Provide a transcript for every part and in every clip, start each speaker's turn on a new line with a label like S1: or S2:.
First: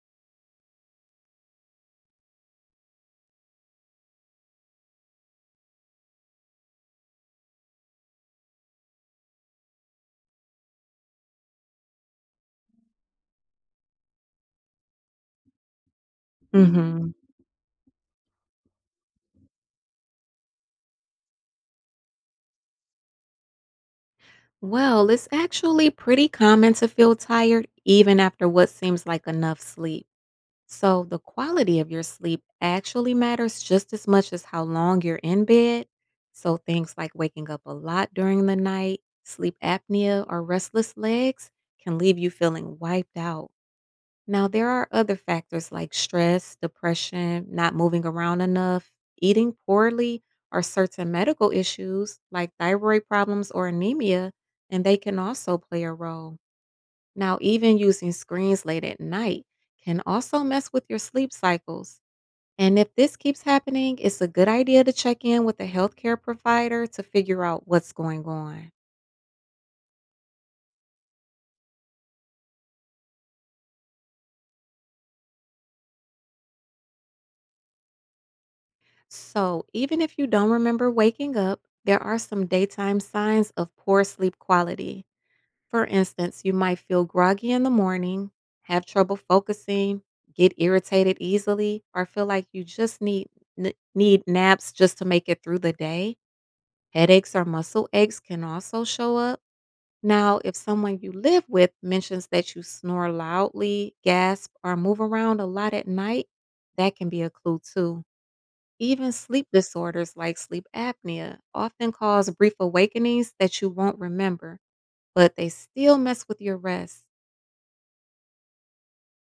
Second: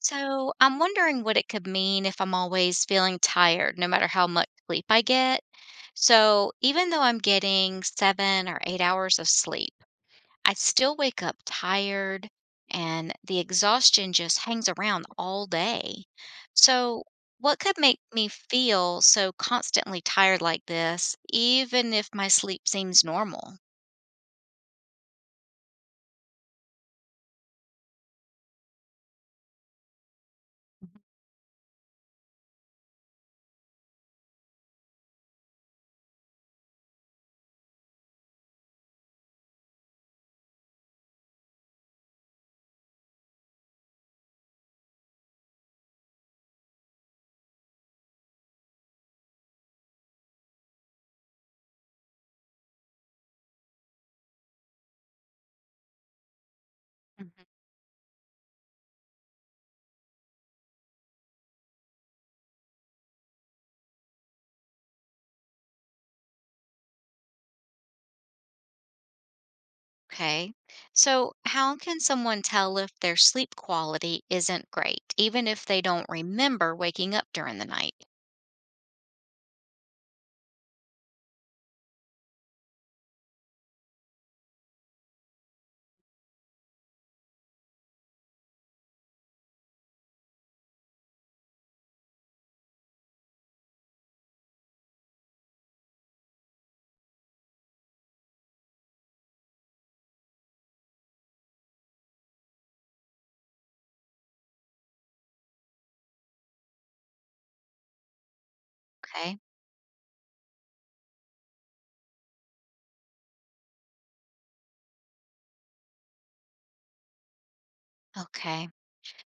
S1: So, I'm wondering what it could mean if I'm always feeling tired, no matter how much sleep I get. So, even though I'm getting 7 or 8 hours of sleep, I still wake up tired and the exhaustion just hangs around all day. So,
S2: Mhm.
S1: what could make me feel so constantly tired like this, even if my sleep seems normal?
S2: Well, it's actually pretty common to feel tired even after what seems like enough sleep. So, the quality of your sleep actually matters just as much as how long you're in bed. So, things like waking up a lot during the night, sleep apnea, or restless legs can leave you feeling wiped out. Now, there are other factors like stress, depression, not moving around enough, eating poorly, or certain medical issues like thyroid problems or anemia, and they can also play a role. Now, even using screens late at night can also mess with your sleep cycles. And if this keeps happening, it's a good idea to check in with a healthcare provider to figure out what's going on.
S1: Okay. So, how can someone tell if their sleep quality isn't great, even if they don't remember waking up during the night?
S2: So, even if you don't remember waking up, there are some daytime signs of poor sleep quality. For instance, you might feel groggy in the morning, have trouble focusing, get irritated easily, or feel like you just need naps just to make it through the day. Headaches or muscle aches can also show up. Now, if someone you live with mentions that you snore loudly, gasp, or move around a lot at night, that can be a clue too. Even
S1: Okay.
S2: sleep disorders like sleep apnea often cause brief awakenings that you won't remember, but they still mess with your rest.
S1: Okay.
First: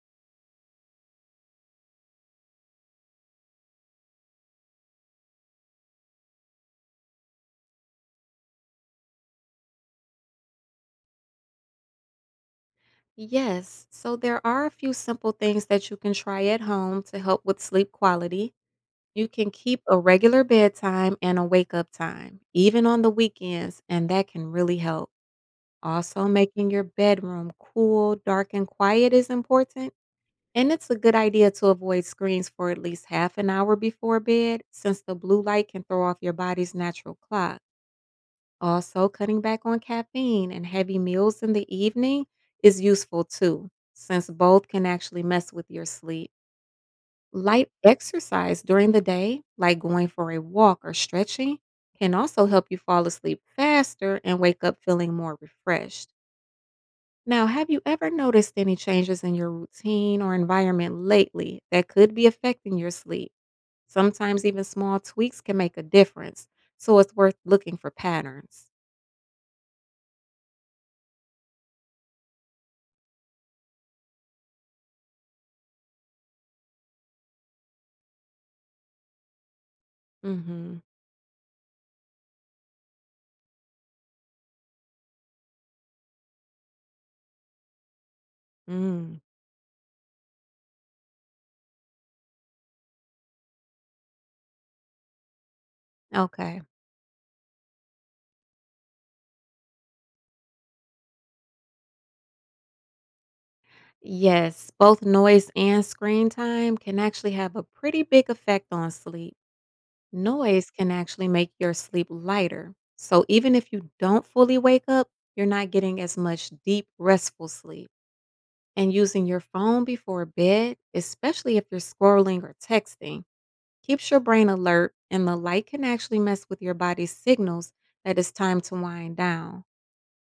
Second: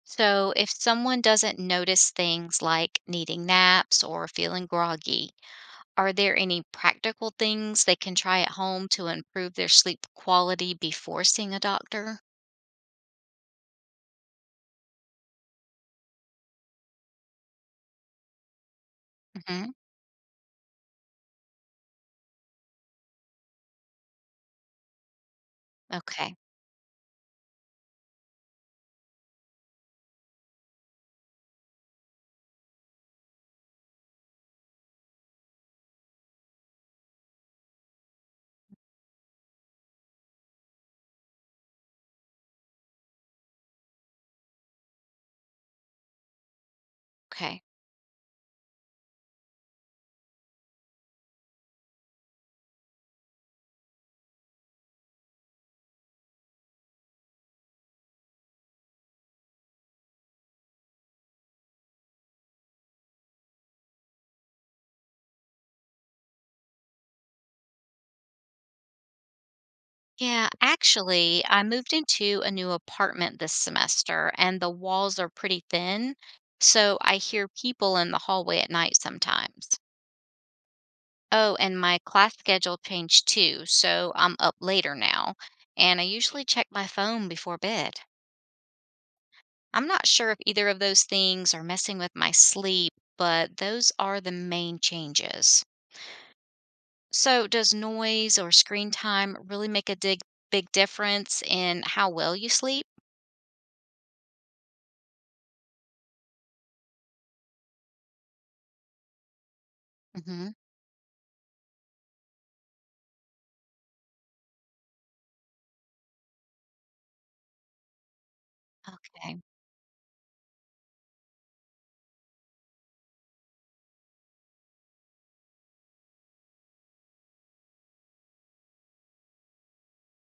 S1: So, if someone doesn't notice things like needing naps or feeling groggy, are there any practical things they can try at home to improve their sleep quality before seeing a doctor?
S2: Yes. So there are a few simple things that you can try at home to help with sleep quality. You can
S1: Hmm.
S2: keep a regular bedtime and a wake up time, even on the weekends, and that can really help. Also,
S1: Okay.
S2: making your bedroom cool, dark, and quiet is important. And it's a good idea to avoid screens for at least half an hour before bed, since the blue light can throw off your body's natural clock. Also, cutting back on caffeine and heavy meals in the evening is useful too, since both can actually mess with your sleep.
S1: Okay.
S2: Light exercise during the day, like going for a walk or stretching, can also help you fall asleep faster and wake up feeling more refreshed. Now, have you ever noticed any changes in your routine or environment lately that could be affecting your sleep? Sometimes even small tweaks can make a difference, so it's worth looking for patterns.
S1: Yeah, actually, I moved into a new apartment this semester and the walls are pretty thin, so I hear people in the hallway at night sometimes.
S2: Mhm.
S1: Oh, and my class schedule changed too, so I'm up later now, and I usually check my phone before bed.
S2: Mm.
S1: I'm not sure if either of those things are messing with my sleep, but those are the main changes.
S2: Okay.
S1: So, does noise or screen time really make a dig big difference in how well you sleep?
S2: Yes, both noise and screen time can actually have a pretty big effect on sleep.
S1: Hmm.
S2: Noise can actually make your sleep lighter. So even if you don't fully wake up, you're not getting as much deep, restful sleep. And using your
S1: Okay.
S2: phone before bed, especially if you're scrolling or texting, keeps your brain alert, and the light can actually mess with your body's signals that it's time to wind down.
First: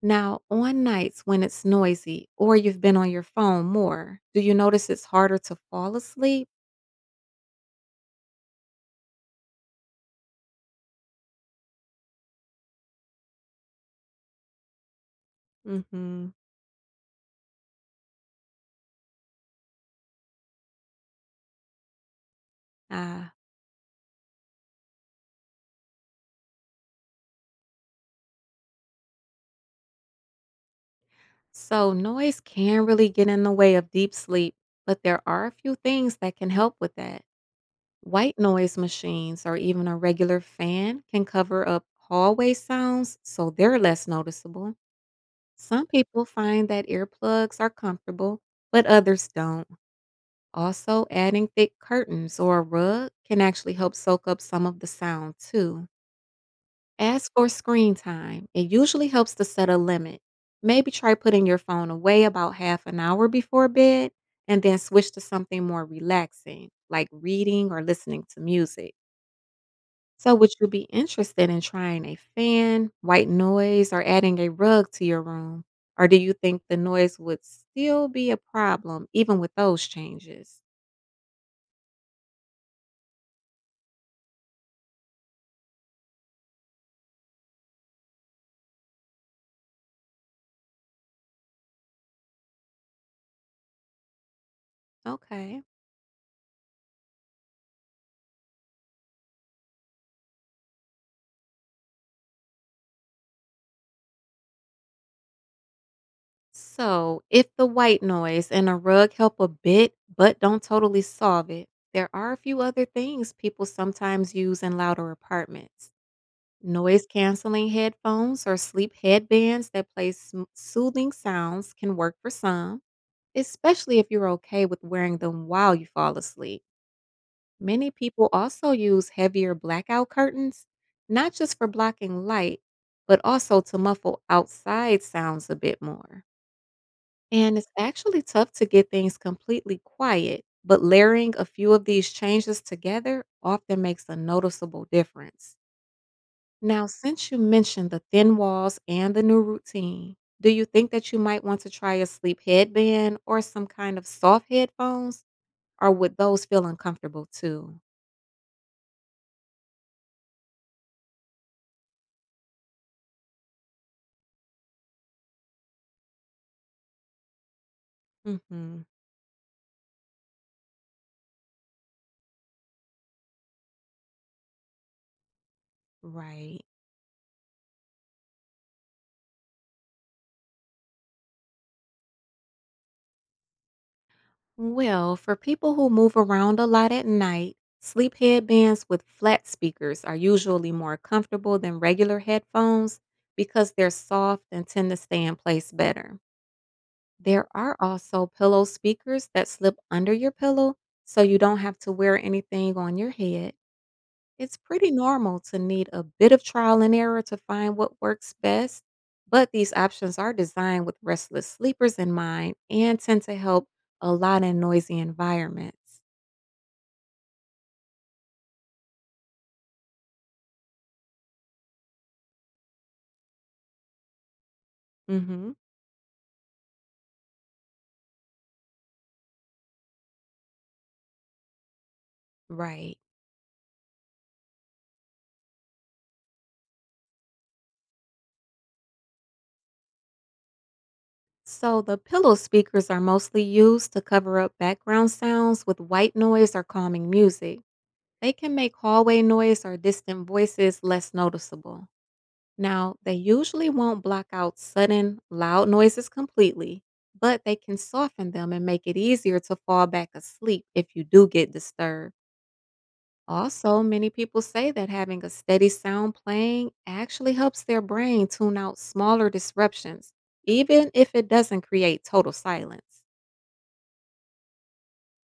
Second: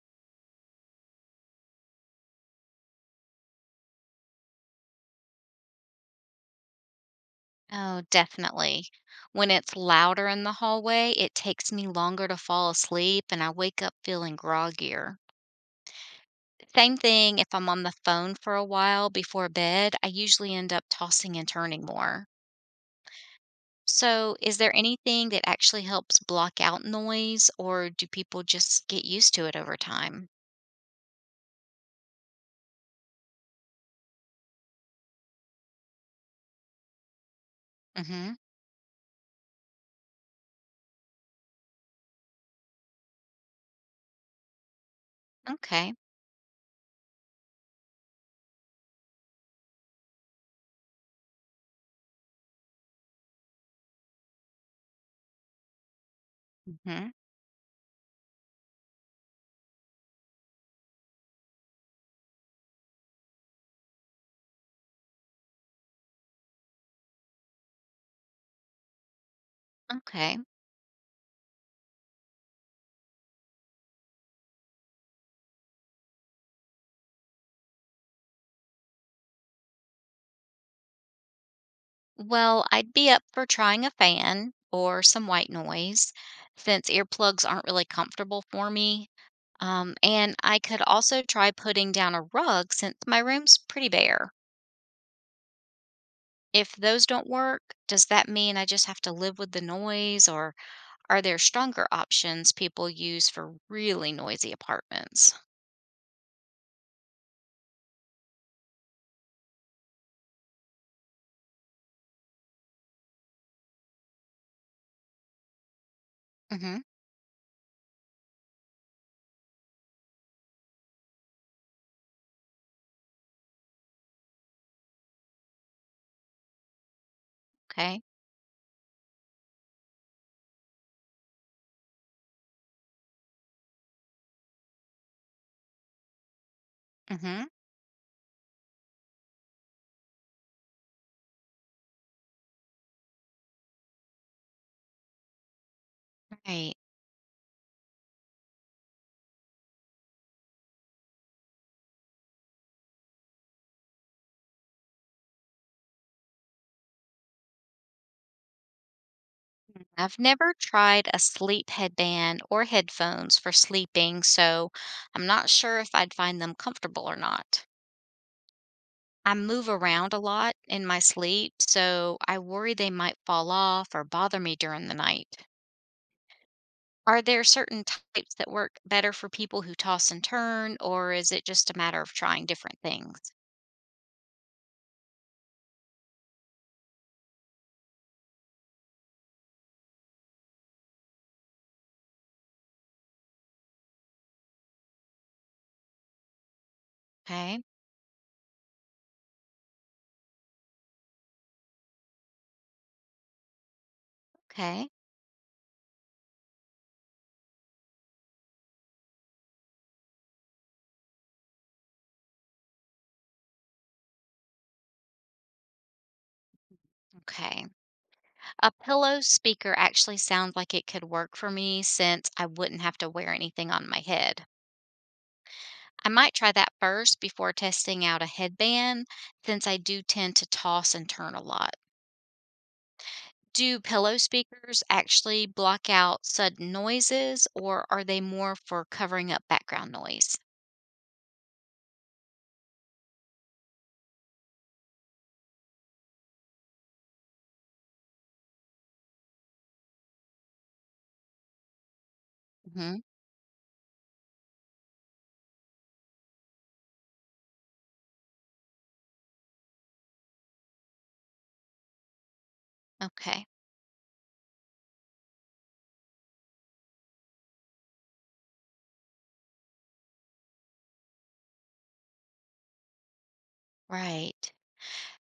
S2: Now, on nights when it's noisy or you've been on your phone more, do you notice it's harder to fall asleep?
S1: Oh, definitely. When it's louder in the hallway, it takes me longer to fall asleep and I wake up feeling groggier.
S2: Mhm.
S1: Same thing if I'm on the phone for a while before bed, I usually end up tossing and turning more.
S2: Ah,
S1: So, is there anything that actually helps block out noise or do people just get used to it over time?
S2: so noise can really get in the way of deep sleep, but there are a few things that can help with that.
S1: Mhm.
S2: White noise machines or even a regular fan can cover up hallway sounds, so they're less noticeable. Some
S1: Okay.
S2: people find that earplugs are comfortable, but others don't. Also, adding thick curtains or a rug can actually help soak up some of the sound too.
S1: Mhm.
S2: As for screen time, it usually helps to set a limit. Maybe try putting your phone away about half an hour before bed and then switch to something more relaxing, like reading or listening to music. So,
S1: Okay.
S2: would you be interested in trying a fan, white noise, or adding a rug to your room? Or do you think the noise would still be a problem even with those changes?
S1: Well, I'd be up for trying a fan or some white noise since earplugs aren't really comfortable for me. And I could also try putting down a rug since my room's pretty bare.
S2: Okay.
S1: If those don't work, does that mean I just have to live with the noise, or are there stronger options people use for really noisy apartments?
S2: So, if the white noise and a rug help a bit but don't totally solve it, there are a few other things people sometimes use in louder apartments.
S1: Mm-hmm.
S2: Noise canceling headphones or sleep headbands that play soothing sounds can work for some, especially if you're okay with wearing them while you fall asleep. Many
S1: Okay.
S2: people also use heavier blackout curtains, not just for blocking light, but also to muffle outside sounds a bit more.
S1: Mm-hmm.
S2: And it's actually tough to get things completely quiet, but layering a few of these changes together often makes a noticeable difference.
S1: Right.
S2: Now, since you mentioned the thin walls and the new routine, do you think that you might want to try a sleep headband or some kind of soft headphones? Or would those feel uncomfortable too?
S1: I've never tried a sleep headband or headphones for sleeping, so I'm not sure if I'd find them comfortable or not.
S2: Hmm.
S1: I move around a lot in my sleep, so I worry they might fall off or bother me during the night.
S2: Right.
S1: Are there certain types that work better for people who toss and turn, or is it just a matter of trying different things?
S2: Well, for people who move around a lot at night, sleep headbands with flat speakers are usually more comfortable than regular headphones because they're soft and tend to stay in place better. There
S1: Okay,
S2: are also pillow speakers that slip under your pillow so you don't have to wear anything on your head. It's pretty
S1: okay,
S2: normal to need a bit of trial and error to find what works best, but these options are designed with restless sleepers in mind and tend to help a lot in noisy environments.
S1: okay. A pillow speaker actually sounds like it could work for me since I wouldn't have to wear anything on my head.
S2: Hmm.
S1: I might try that first before testing out a headband, since I do tend to toss and turn a lot.
S2: Right.
S1: Do pillow speakers actually block out sudden noises, or are they more for covering up background noise?
S2: So, the pillow speakers are mostly used to cover up background sounds with white noise or calming music. They can make hallway noise or distant voices less noticeable. Now,
S1: Hmm.
S2: they usually won't block out sudden, loud noises completely, but they can soften them and make it easier to fall back asleep if you do get disturbed.
S1: Okay,
S2: Also, many people say that having a steady sound playing actually helps their brain tune out smaller disruptions, even if it doesn't create total silence.
S1: right.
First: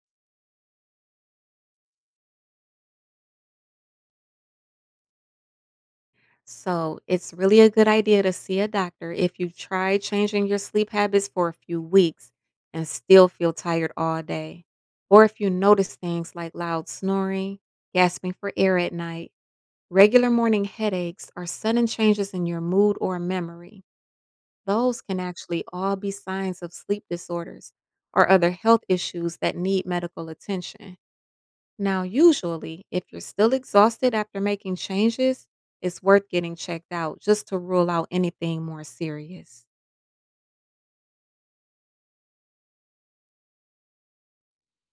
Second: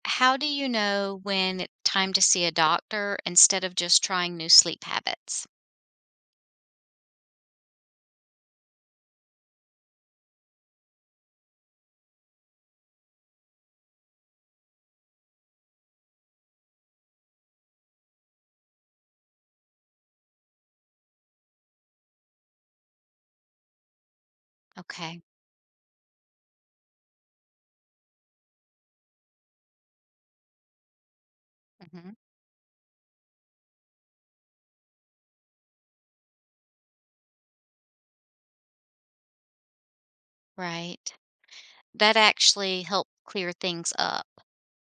S1: How do you know when it's time to see a doctor instead of just trying new sleep habits?
S2: So, it's really a good idea to see a doctor if you try changing your sleep habits for a few weeks and still feel tired all day, or if you notice things like loud snoring, gasping for air at night, regular morning headaches, or sudden changes in your mood or memory. Those can
S1: Okay,
S2: actually all be signs of sleep disorders or other health issues that need medical attention. Now,
S1: hmm,
S2: usually, if you're still exhausted after making changes, it's worth getting checked out just to rule out anything more serious.
S1: right. That actually helped clear things up.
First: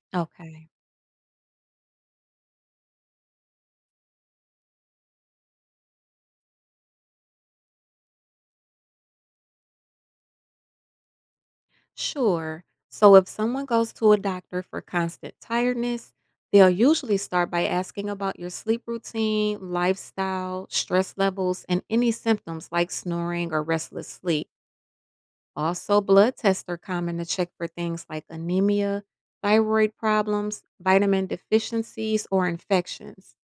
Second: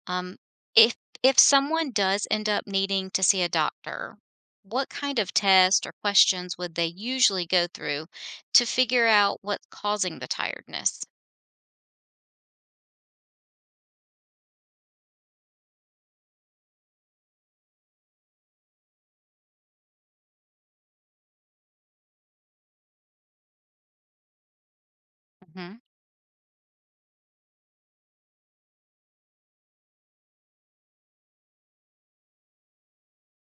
S1: Um,
S2: Okay.
S1: if if someone does end up needing to see a doctor, what kind of test or questions would they usually go through to figure out what's causing the tiredness?
S2: Sure. So, if someone goes to a doctor for constant tiredness, they'll usually start by asking about your sleep routine, lifestyle, stress levels, and any symptoms like snoring or restless sleep.
S1: Hmm.
S2: Also, blood tests are common to check for things like anemia, thyroid problems, vitamin deficiencies, or infections.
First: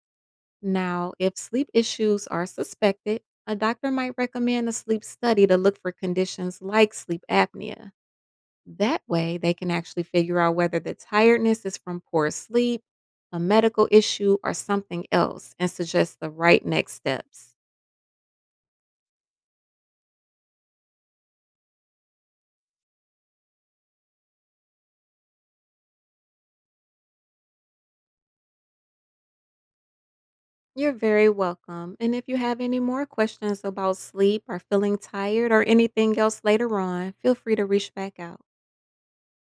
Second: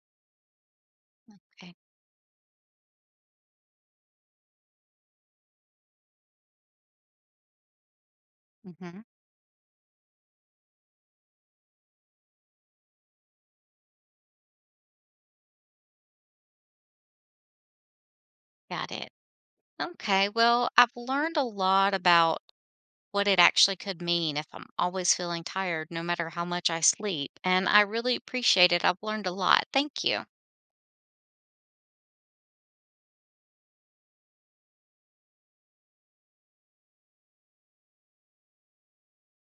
S2: Now, if sleep
S1: Okay.
S2: issues are suspected, a doctor might recommend a sleep study to look for conditions like sleep apnea.
S1: Hmm.
S2: That way, they can actually figure out whether the tiredness is from poor sleep, a medical issue, or something else and suggest the right next steps.
S1: Got it. Okay. Well, I've learned a lot about what it actually could mean if I'm always feeling tired, no matter how much I sleep. And I really appreciate it. I've learned a lot. Thank you.
S2: You're very welcome. And if you have any more questions about sleep or feeling tired or anything else later on, feel free to reach back out.